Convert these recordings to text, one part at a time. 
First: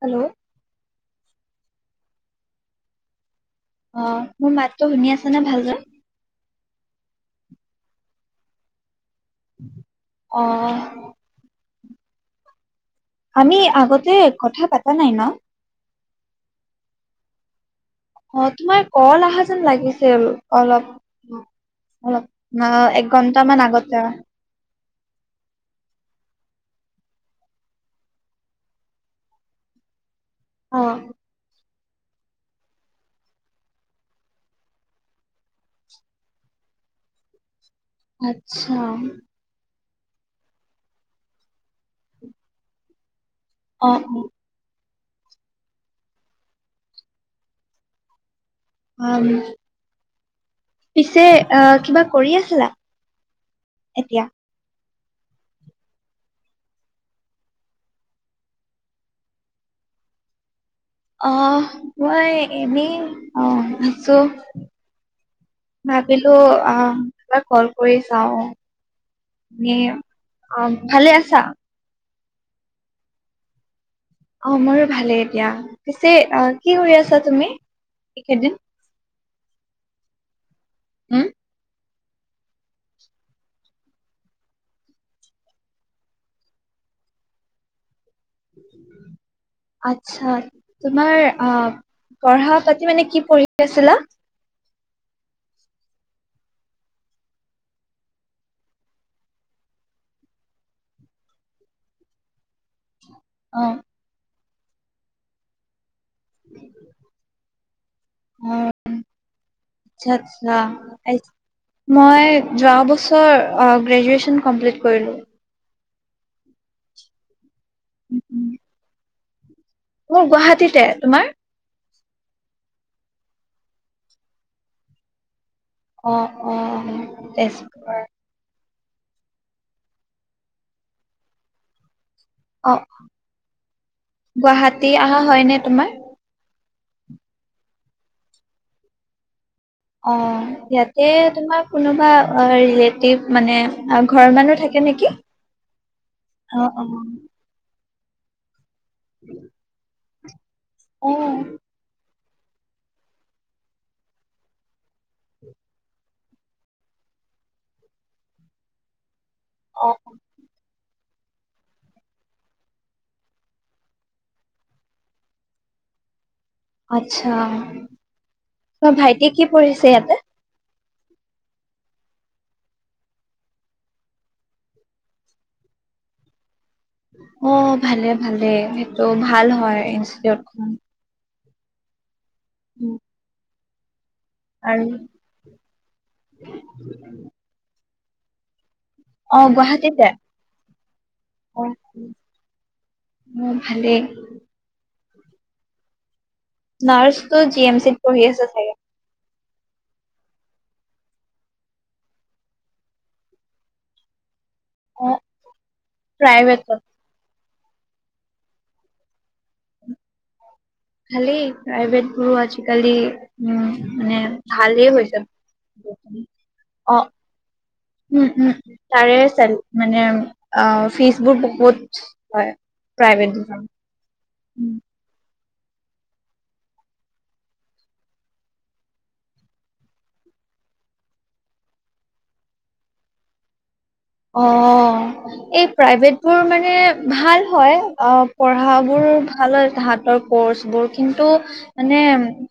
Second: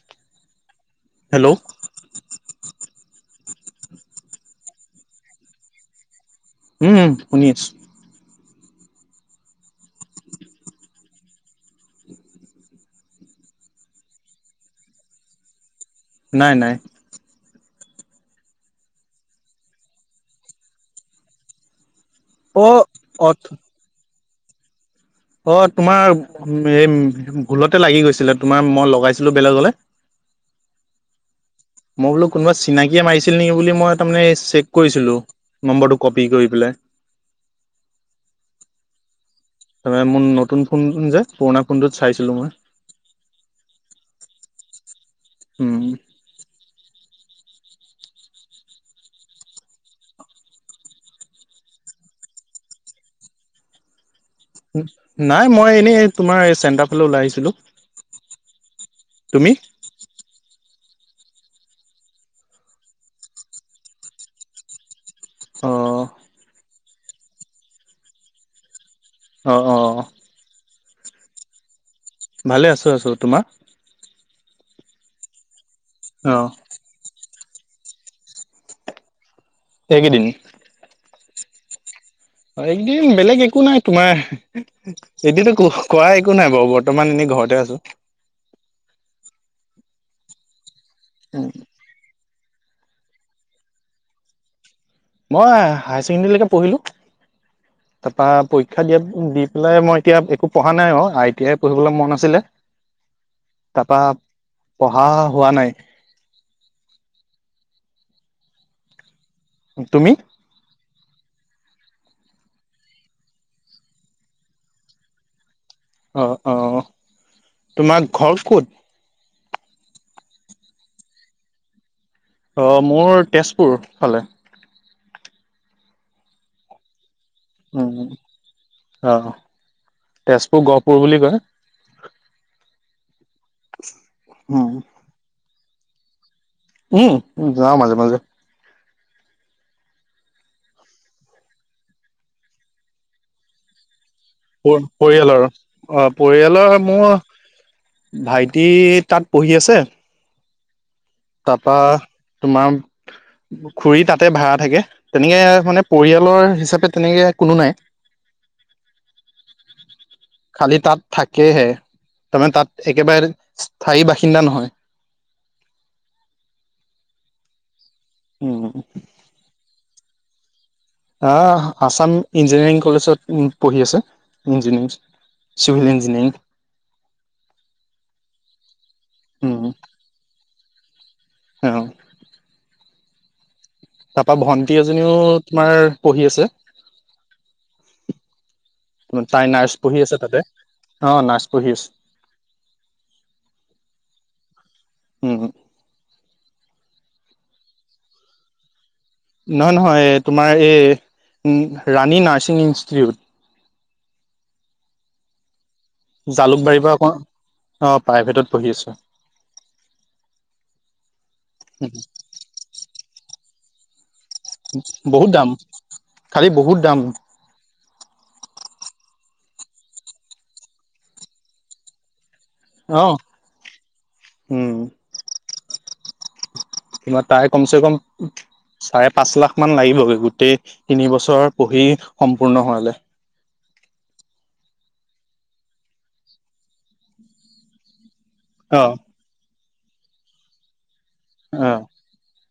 Hello. Hello. অ, মোৰ মাতটো শুনি আছে নে ভাল দৰে? উম শুনি আছো। অ', আমি আগতে কথা পাতা নাই ন? নাই নাই। অ, তোমাৰ কল অহা যেন লাগিছে আৰু অলপ অলপ। অ ন এক অ ঘন্টামান আগতে আৰু। অ, তোমাৰ এই ভুলতে লাগি গৈছিলে তোমাৰ মই লগাইছিলো বেলেগলে। অ। মই বোলো কোনোবা চিনাকিয়ে মাৰিছিল নেকি বুলি মই তাৰ মানে চেক কৰিছিলো। নম্বৰটো কপি কৰি পেলাই। আচ্ছা। তাৰমানে মোৰ নতুন ফোন যে পুৰণা ফোনটোত চাইছিলোঁ মই। অ, অ। উম। অ। পিছে অ, কিবা কৰি আছিলা এতিয়া? নাই মই এনেই তোমাৰ চনেটাৰ ফালে ওলাই আহিছিলো। তুমি? অ, মই এনেই অ, আছো। অ ভাবিলো আহ এবাৰ কল কৰি চাও। অ অ এ, অ, ভালে আছা? ভালে আছো আছো। তোমাৰ? অ মোৰো ভালেই এতিয়া পিছে অ কি কৰি আছা তুমি এইকেইদিন? একেইদিন উম। অ, একদিন বেলেগ একো নাই তোমাৰ এতিতো কোৱা একো নাই বাৰু বৰ্তমান এনেই ঘৰতে আছো। আচ্ছা, তোমাৰ উ আহ পঢ়া পাতি মানে কি পঢ়ি আছিলা? মই হায়ছেকণ্ডৰীলৈকে পঢ়িলোঁ। [unintelligible] তাৰপা পৰীক্ষা দিয়া দি পেলাই মই এতিয়া একো পঢ়া নাই অ আই টি আই পঢ়িবলৈ মন আছিলে। অ। তাপা পঢ়া হোৱা নাই। অ তুমি আচ্ছা। মই যোৱা বছৰ গ্ৰেজুৱেচন কমপ্লিট কৰিলো। অ অ তোমাৰ ঘৰ উম, ক'ত? মোৰ গুৱাহাটীতে, তোমাৰ? অঁ মোৰ তেজপুৰ ফালে। অ অ তেজ অ তেজপুৰ গহপুৰ বুলি কয়। অ উম গুৱাহাটী অহা হয় নে তোমাৰ? উম যাও মাজে মাজে। অ ইয়াতে তোমাৰ কোনোবা অ ৰিলেটিভ মানে আৰু ঘৰৰ মানুহ থাকে নেকি পৰিয়ালৰ অ অ পৰিয়ালৰ অ মোৰ ভাইটি তাত পঢ়ি আছে, অ তাৰপা তোমাৰ খুৰী তাতে ভাড়া থাকে তেনেকে মানে, পৰিয়ালৰ হিচাপে তেনেকে কোনো নাই। অ অ। খালি তাত থাকেহে তাৰমানে তাত একেবাৰে স্থায়ী বাসিন্দা নহয়। আত্ছা উম, তোমাৰ ভাইটিয়ে কি পঢ়িছে ইয়াতে? আছাম ইঞ্জিনিয়াৰিং কলেজত পঢ়ি আছে ইঞ্জিনিয়াৰিং। Civil engineering. অ ভালে ভালে সেইটো ভাল উম, হয় ইনষ্টিটিউট খন। অ। উম। তাৰাপা ভন্টি এজনীও তোমাৰ পঢ়ি আছে। তাই অ', নাৰ্ছ গুৱাহাটীতে পঢ়ি আছে তাতে অ নাৰ্ছ পঢ়ি আছে। মোৰ ভালেই। উম হ। নাৰ্চতো জি এম চিত পঢ়ি আছে চাগে। নহয় নহয় তোমাৰ এই ৰাণী নাৰ্ছিং ইনষ্টটিটিউট। অ। প্ৰাইভেটত জালুকবাৰীৰ পৰা অকন অ প্ৰাইভেটত পঢ়ি আছো। খালি প্ৰাইভেট বুৰো আজিকালি উ মানে ভালেই হৈ বহুত দাম, যায় খালি বহুত অ। দাম, উম উম উ তাৰে মানে অ ফিজ বোৰ বহুত হয়। অ', প্ৰাইভেট বোৰ উম, কিবা তাই কমচে কম। চাৰে পাঁচ লাখ মান লাগিবগৈ গোটেই তিনি বছৰ পঢ়ি সম্পূৰ্ণ হোৱালৈ। অ এই প্ৰাইভেটবোৰ মানে ভাল হয় অ। পঢ়া অ বোৰ ভাল হয় তাহাতৰ কৰ্চ বোৰ কিন্তু, অ মানে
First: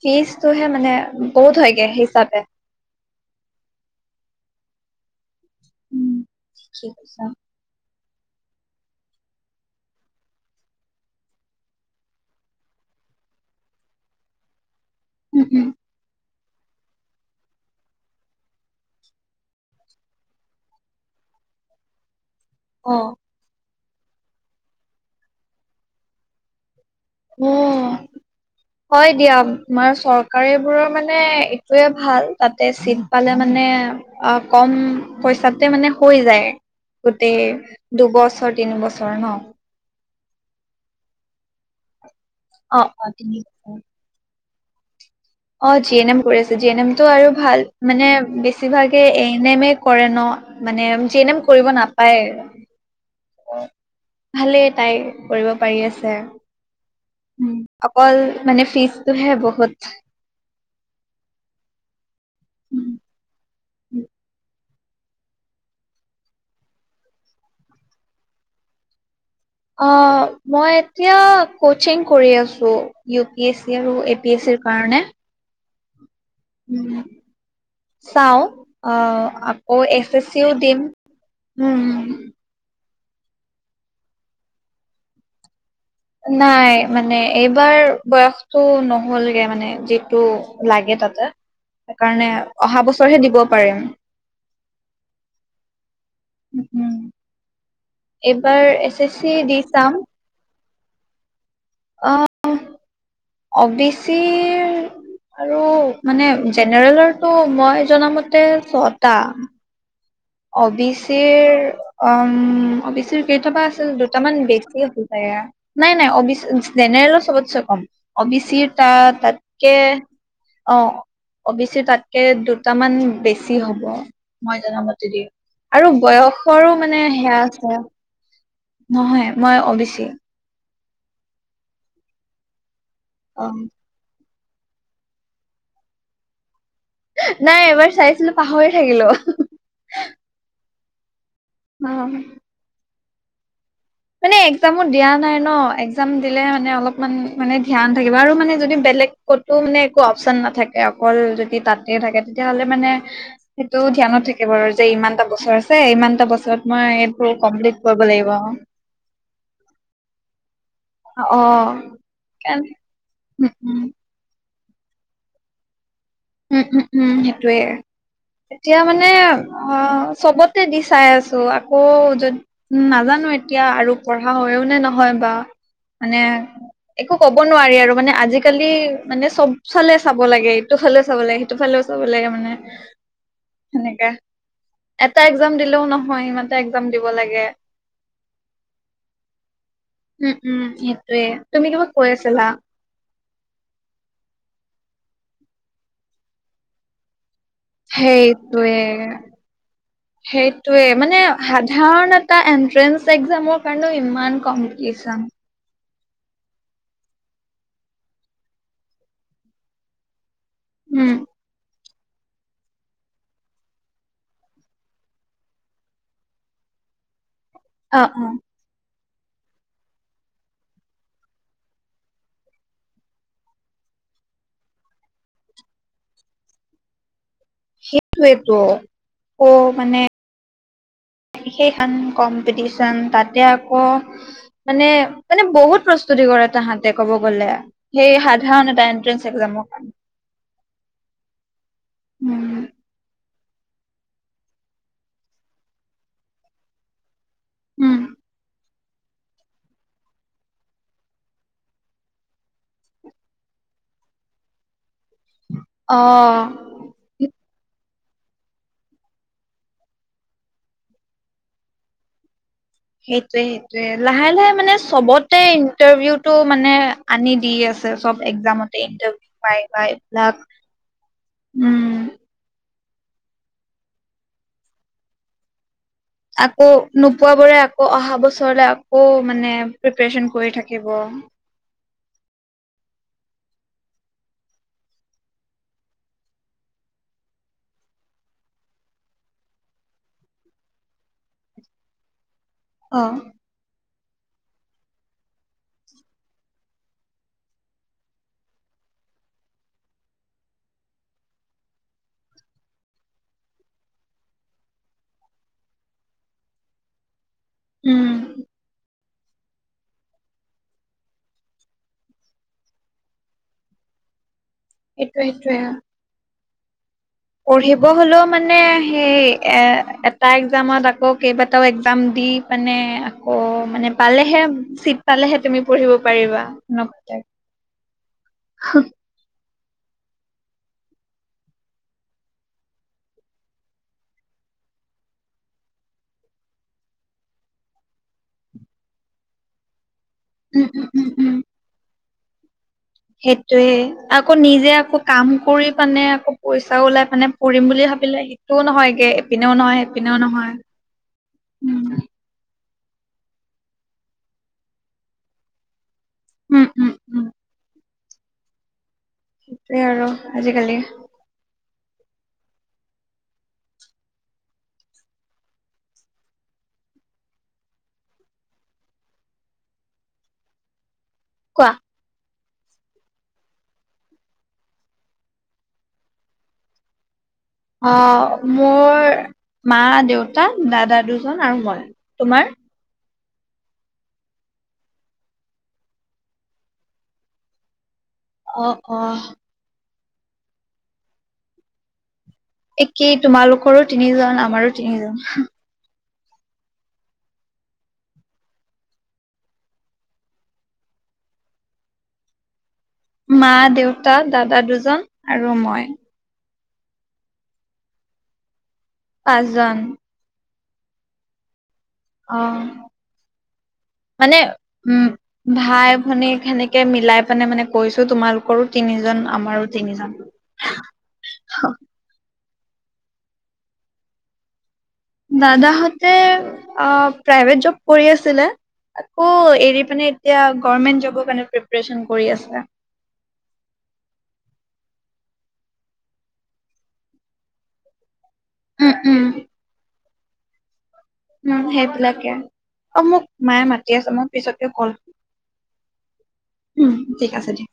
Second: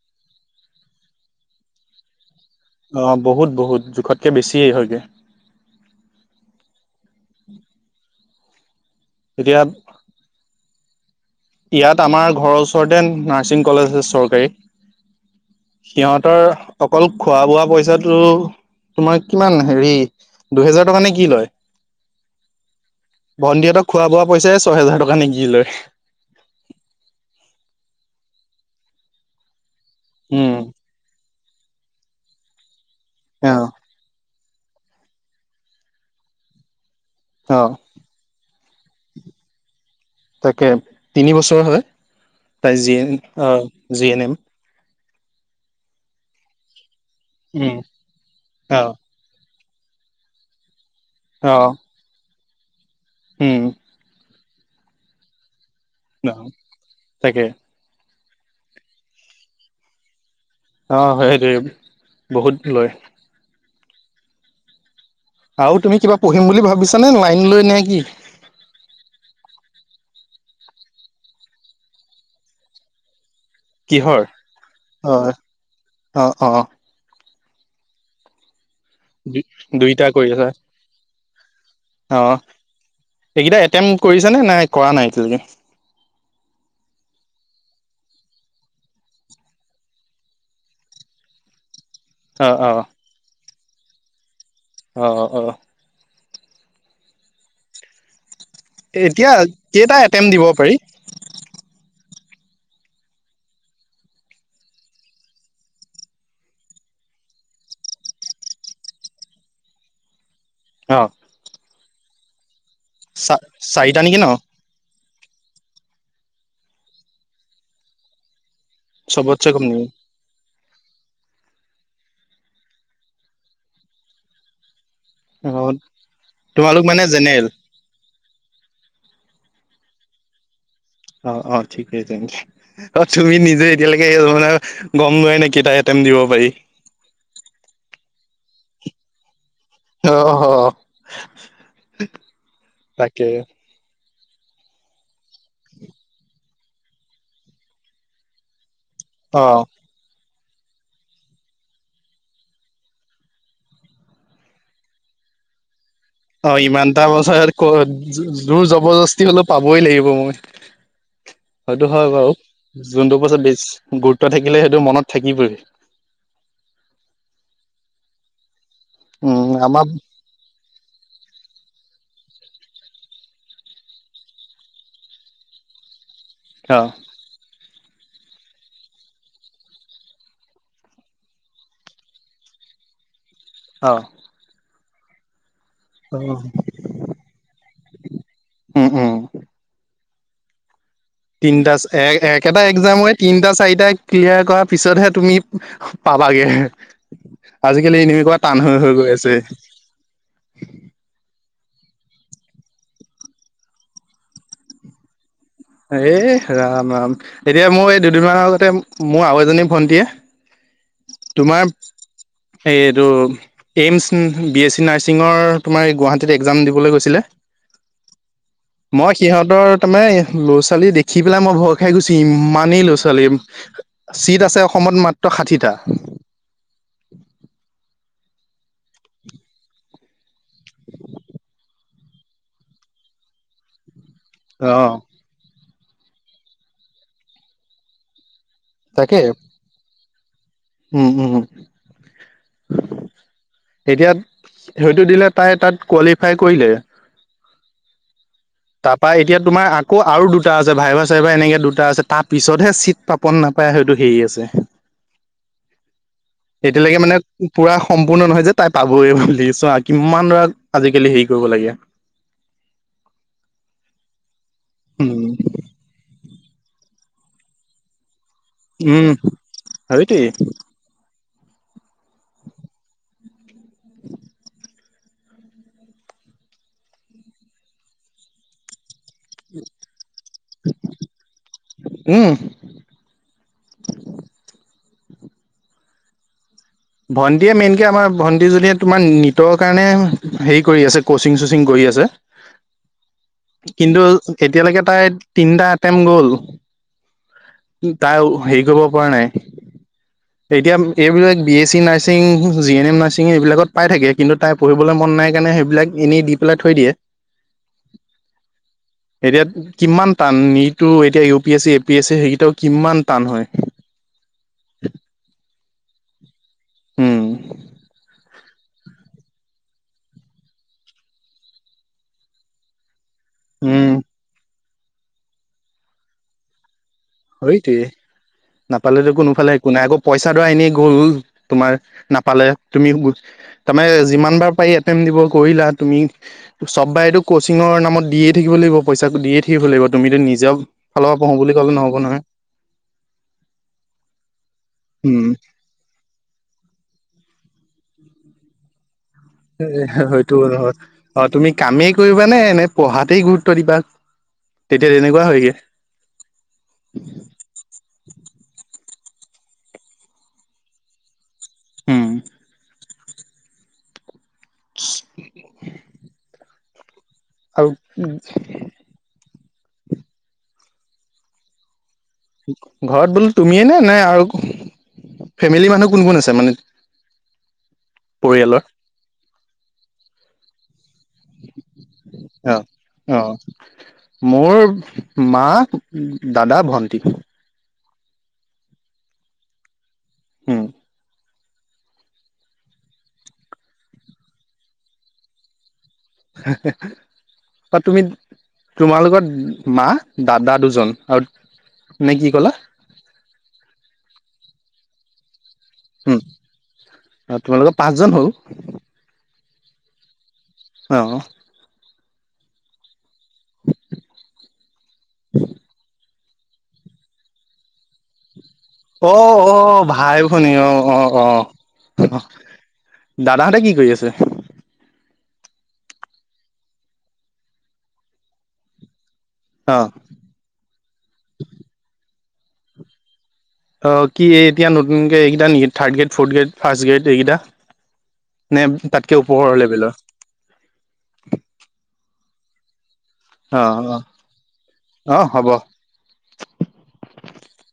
ফিজটোহে মানে বহুত হয়গে হিচাপে, অ বহুত বহুত জোখতকে বেছিয়ে হয়গে। উম ঠিকেই কৈছা। এতিয়া ইয়াত আমাৰ ঘৰৰ ওচৰতে নাৰ্ছিং কলেজ আছে চৰকাৰী উম, উম, সিহঁত তৰ অকল খোৱা বোৱা পইচাটো তোমাৰ কিমান হেৰি দুহেজাৰ টকা নে কি লয় অ', ভণ্টিহতক খোৱা বোৱা পইচাই ছয় হেজাৰ টকা নে কি লয়। উ হয় দিয়া আমাৰ উম চৰকাৰীবোৰৰ মানে তুৰে ভাল তাতে চিত পালে অ মানে অ কম পইচাতে মানে হৈ যায় গোটেই অ দুবছৰ তিন বছৰ ন তাকে তিনিবছৰ হয় তাই অ', জি অ', এন তিনি বছৰ। জি এন এম অ জি এন এম কৰি আছে জি এন এম তটো আৰু ভাল উম মানে অ বেছিভাগে এ এন এম এ কৰে ন মানে জি এন এম অ কৰিব নাপায় উম ভালেই তাইৰ কৰিব পাৰি আছে অ তাকে উ অকল মানে ফিজটোহে বহুত। অঁ হয় হেইটোয়ে বহুত লয় উম আৰু তুমি কিবা পঢ়িম বুলি ভাবিছা নে লাইন লৈ নে কি? অ মই এতিয়া কচিং কৰি আছো ইউ পি এছ চি আৰু এ কিহৰ পি এছ চিৰ কাৰণে অ অ অ চাও অ আকৌ দুইটা এছ এছ কৰি আছা চিও দিম উম সেইকেইটা এটেমট কৰিছা নে নাই কৰা নাই এতিয়ালৈকে নাই মানে এইবাৰ বয়সটো নহলগে মানে যিটো লাগে তাতে সেইকাৰণে অ অ অহা বছৰহে দিব পাৰিম। অ অ উ এইবাৰ এছ এছ চি দি চাম টেম দিব পাৰি অ অ' বি চিৰ আৰু মানে জেনেৰেলৰটো মই জনামতে ছটা অবি অ চিৰ অম অবি চিৰ চা কেইটা বা আছে চাৰিটা নেকি ন দুটামান বেছি হল নাই নাই অ জেনেৰেলো চবতচে কম অবি চি টা চবতছে কম তাকে নেকি অ অ বি চি তাতকে দুটামান বেছি হ'ব মই জনা মতে অ আৰু বয়সৰো তোমালোক মানে সেয়া জেনেৰেল আছে নহয়, মই অ বি চি। অ', অ', ঠিকেই তেন্তে অ তুমি নিজে এতিয়ালৈকে এই ধৰে গম পোৱাই নাই কেইটা আইটেম দিব পাৰি। নাই এবাৰ চাইছিলো পাহৰি থাকিলো। অ', অ', উম। তাকে মানে একজামো দিয়া নাই ন একজাম দিলে মানে অলপমান মানে ধ্যান থাকিব আৰু মানে যদি বেলেগ অ ক'তো মানে একো অপচন নাথাকে অকল যদি তাতে থাকে তেতিয়াহলে মানে সেইটো ধ্যানত থাকে বাৰু যে ইমানটা বছৰ আছে ইমান এটা অ বছৰত মই এইটোৰ কমপ্লিট কৰিব লাগিব। জবৰজস্তি হ'লেও পাবই লাগিব মই সেইটো হয় বাৰু উম যোনটো পাছত উম বেছি গুৰুত্ব থাকিলে সেইটো মনত থাকিবই। উম উম উম সেইটোৱে, এতিয়া মানে উম আমাৰ অ' চবতে দি চাই আছো আকৌ য উম নাজানো এতিয়া আৰু পঢ়া হৈও নে নহয় বা মানে অ' একো ক'ব নোৱাৰি আৰু মানে আজিকালি মানে চব ফালে চাব লাগে এইটো চালে চাব লাগে সেইটো ফালেও চাব লাগে মানে অ সেনেকা এটা এক্জাম দিলেও নহয় হয় ইমানটা এক জাম দিব লাগে, উম উম উম উম উম। এ তুমি কিবা কৈ আছিলা? যে মই তিনটা চাৰিটা ক্লিয়াৰ কৰাৰ পিছতহে তুমি পাবাগে। আজিকালি এনেকুৱা টান হৈ সেইটোয়ে হৈ গৈ আছে। [inaudible] সেইটোয়ে মানে সাধাৰণ এটা এন্ট্ৰেন্স এক্জামৰ কাৰণেও ইমান কম্পিটিচন। এ ৰাম ৰাম এতিয়া মোৰ এই দুদিনমানৰ আগতে মোৰ আৰু এজনী ভন্টীয়ে উম তোমাৰ এই এইটো এইমছ বি এছ চি নাৰ্ছিঙৰ তোমাৰ এই গুৱাহাটীত একজাম দিবলৈ গৈছিলে। অ' অ' মই সিহঁতৰ তাৰমানে ল'ৰা ছোৱালী দেখি পেলাই মই ভয় খাই গৈছো ইমানেই ল'ৰা ছোৱালী। চিট আছে অসমত মাত্ৰ ষাঠিটা। সেইটোৱেটো, অ মানে সেইখন কম্পিটিচন তাতে আকৌ মানে মানে বহুত প্ৰস্তুতি কৰে তাহাঁতে ক'ব গলে সেই সা ধাৰণ এটা তাকে এণ্ট্ৰেন্স একজামৰ কাৰণে। উম উম। উম এতিয়া সেইটো দিলে তাই তাত কোৱালিফাই কৰিলে। উম। তাৰ পৰা এতিয়া তোমাৰ আকৌ আৰু দুটা আছে ভাইভা চাইভা এনেকে দুটা আছে তাৰ পিছতহে চিট পাব। নে নাপায় হয়টো হেৰি আছে। অ', এতিয়ালৈকে মানে পুৰা সম্পূৰ্ণ নহয় যে তাই পাবই বুলি, চোৱা আৰু কিমান ধৰা আজিকালি হেৰি কৰিব লগীয়া। সেইটোয়ে সেইটোয়ে লাহে লাহে মানে উম চবতে ইন্টাৰভিউত টো মানে আনি দি আছে চব একজামতে উম ইন্টাৰভিউ ভাইবা সেইটোৱেই এইবিলাক। উম। আকৌ নোপোৱাবোৰে আকৌ অহা বছৰলে আ আকৌ মানে প্ৰিপাৰচন কৰি থাকিব। উম। ভণ্টিয়ে মেইনকে আমাৰ ভণ্টিজনিয়ে তোমাৰ নীটৰ কাৰণে হেৰি কৰি আছে কচিং চচিং কৰি আছে। অ। কিন্তু এতিয়ালৈকে তাই তিনিটা এটেম গ'ল! তাই হেৰি কৰিব পৰা নাই, এতিয়া এইবিলাক B S C nursing, G N M nursing এইবিলাকত পাই থাকে কিন্তু, তাই পঢ়িবলৈ মন নাই কাৰণে সেইবিলাক এনে দি পেলাই থৈ দিয়ে। উম। এতিয়া কিমান টান, নীতটো এতিয়া U P S C, A P S C সেইকেইটাও কিমান টান হয়। সেইটোৱে সেইটোৱে অ। উম। পঢ়িব হলেও মানে সেই, এ এটা একজামত আকৌ কেইবাটাও একজাম দি, মানে আকৌ মানে উম পালেহে চিট পালেহে তুমি পঢ়িব পাৰিবা। সইটয়ে। নাপালেতো কোনোফালে কোনাই আকৌ পইচাডৰা এনেই গ'ল, তোমাৰ নাপালে তুমি তাৰমানে যিমান বাৰ পাৰি এটেমট দিব কৰিলা, তুমি চব বাইতো কচিংৰ নামত দিয়ে থাকিব লাগিব, পইচা দিয়ে থা কি কৰিব লাগিব, তুমিতো নিজৰ উম উম ফালৰ উম পৰা উম পঢ়ো বুলি ক'লে নহ'ব নহয়। সেইটোয়ে। আকৌ নিজে আকৌ কাম উম কৰি পানে আকৌ পইচাও ওলাই মানে পঢ়িম বুলি ভাবিলে সেইটোও নহয়গে। এপিনেও নহয় এপিনেও সইটো নহয় হয়, অ তুমি উম কামেই কৰি কৰিবা নে, নে পঢ়াতেই গুৰুত্ব দিবা, তেতিয়া তেনেকুৱা হয়গে। উম উম উম। সেইটোৱে আৰু আজিকালি। উম। স [unintelligible] আৰু [unintelligible] কোৱা? ঘৰত বোলো তুমিয়ে নে নাই আৰু ফেমিলি মানুহ কোন কোন আছে মানে? অ' পৰিয়ালৰ মোৰ মা, দেউতা, দাদা দুজন আৰু মই। তোমাৰ অঁ। অ' মোৰ মা, দাদা, ভণ্টি। অ অ। হম। একেই তোমালোকৰো তিনিজন, আমাৰো তিনিজন। [unintelligible] বা তুমি তোমালোকৰ মা, দাদা দুজন আৰু নে কি কলা? মা, দেউতা, দাদা দুজন আৰু মই। উম, আৰু তোমালোকৰ পাঁচজন হল। পাঁচজন। অঁ। অ, মানে উম ভাই-ভনী সেনেকে মিলাই পনে মানে কৈছো তোমালোক। অ' অ' ভাই-ভনী অ' অ'। অঁ' দাদাহঁতে কি কৰি আছে? দাদাহঁতে প্ৰাইভেট জব কৰি আছিলে! আকৌ অ এৰি পেনে এতিয়া, গৰ্মেন্ট জবৰ কাৰানে প্ৰিপৰেচন কৰি আছে। অ' কি এতিয়া নতুনক কে এইকেইটা নেকি third grade, fourth grade, first grade এইকেইটা নে উম তাতকে উম ওপৰৰ লেবেলৰ? উম সেইবিলাকে, অ মোক অ মায়ে মাতি আছ মই পিছতকে কল অ অ হ'ব উম, ঠিক আছে দিয়া।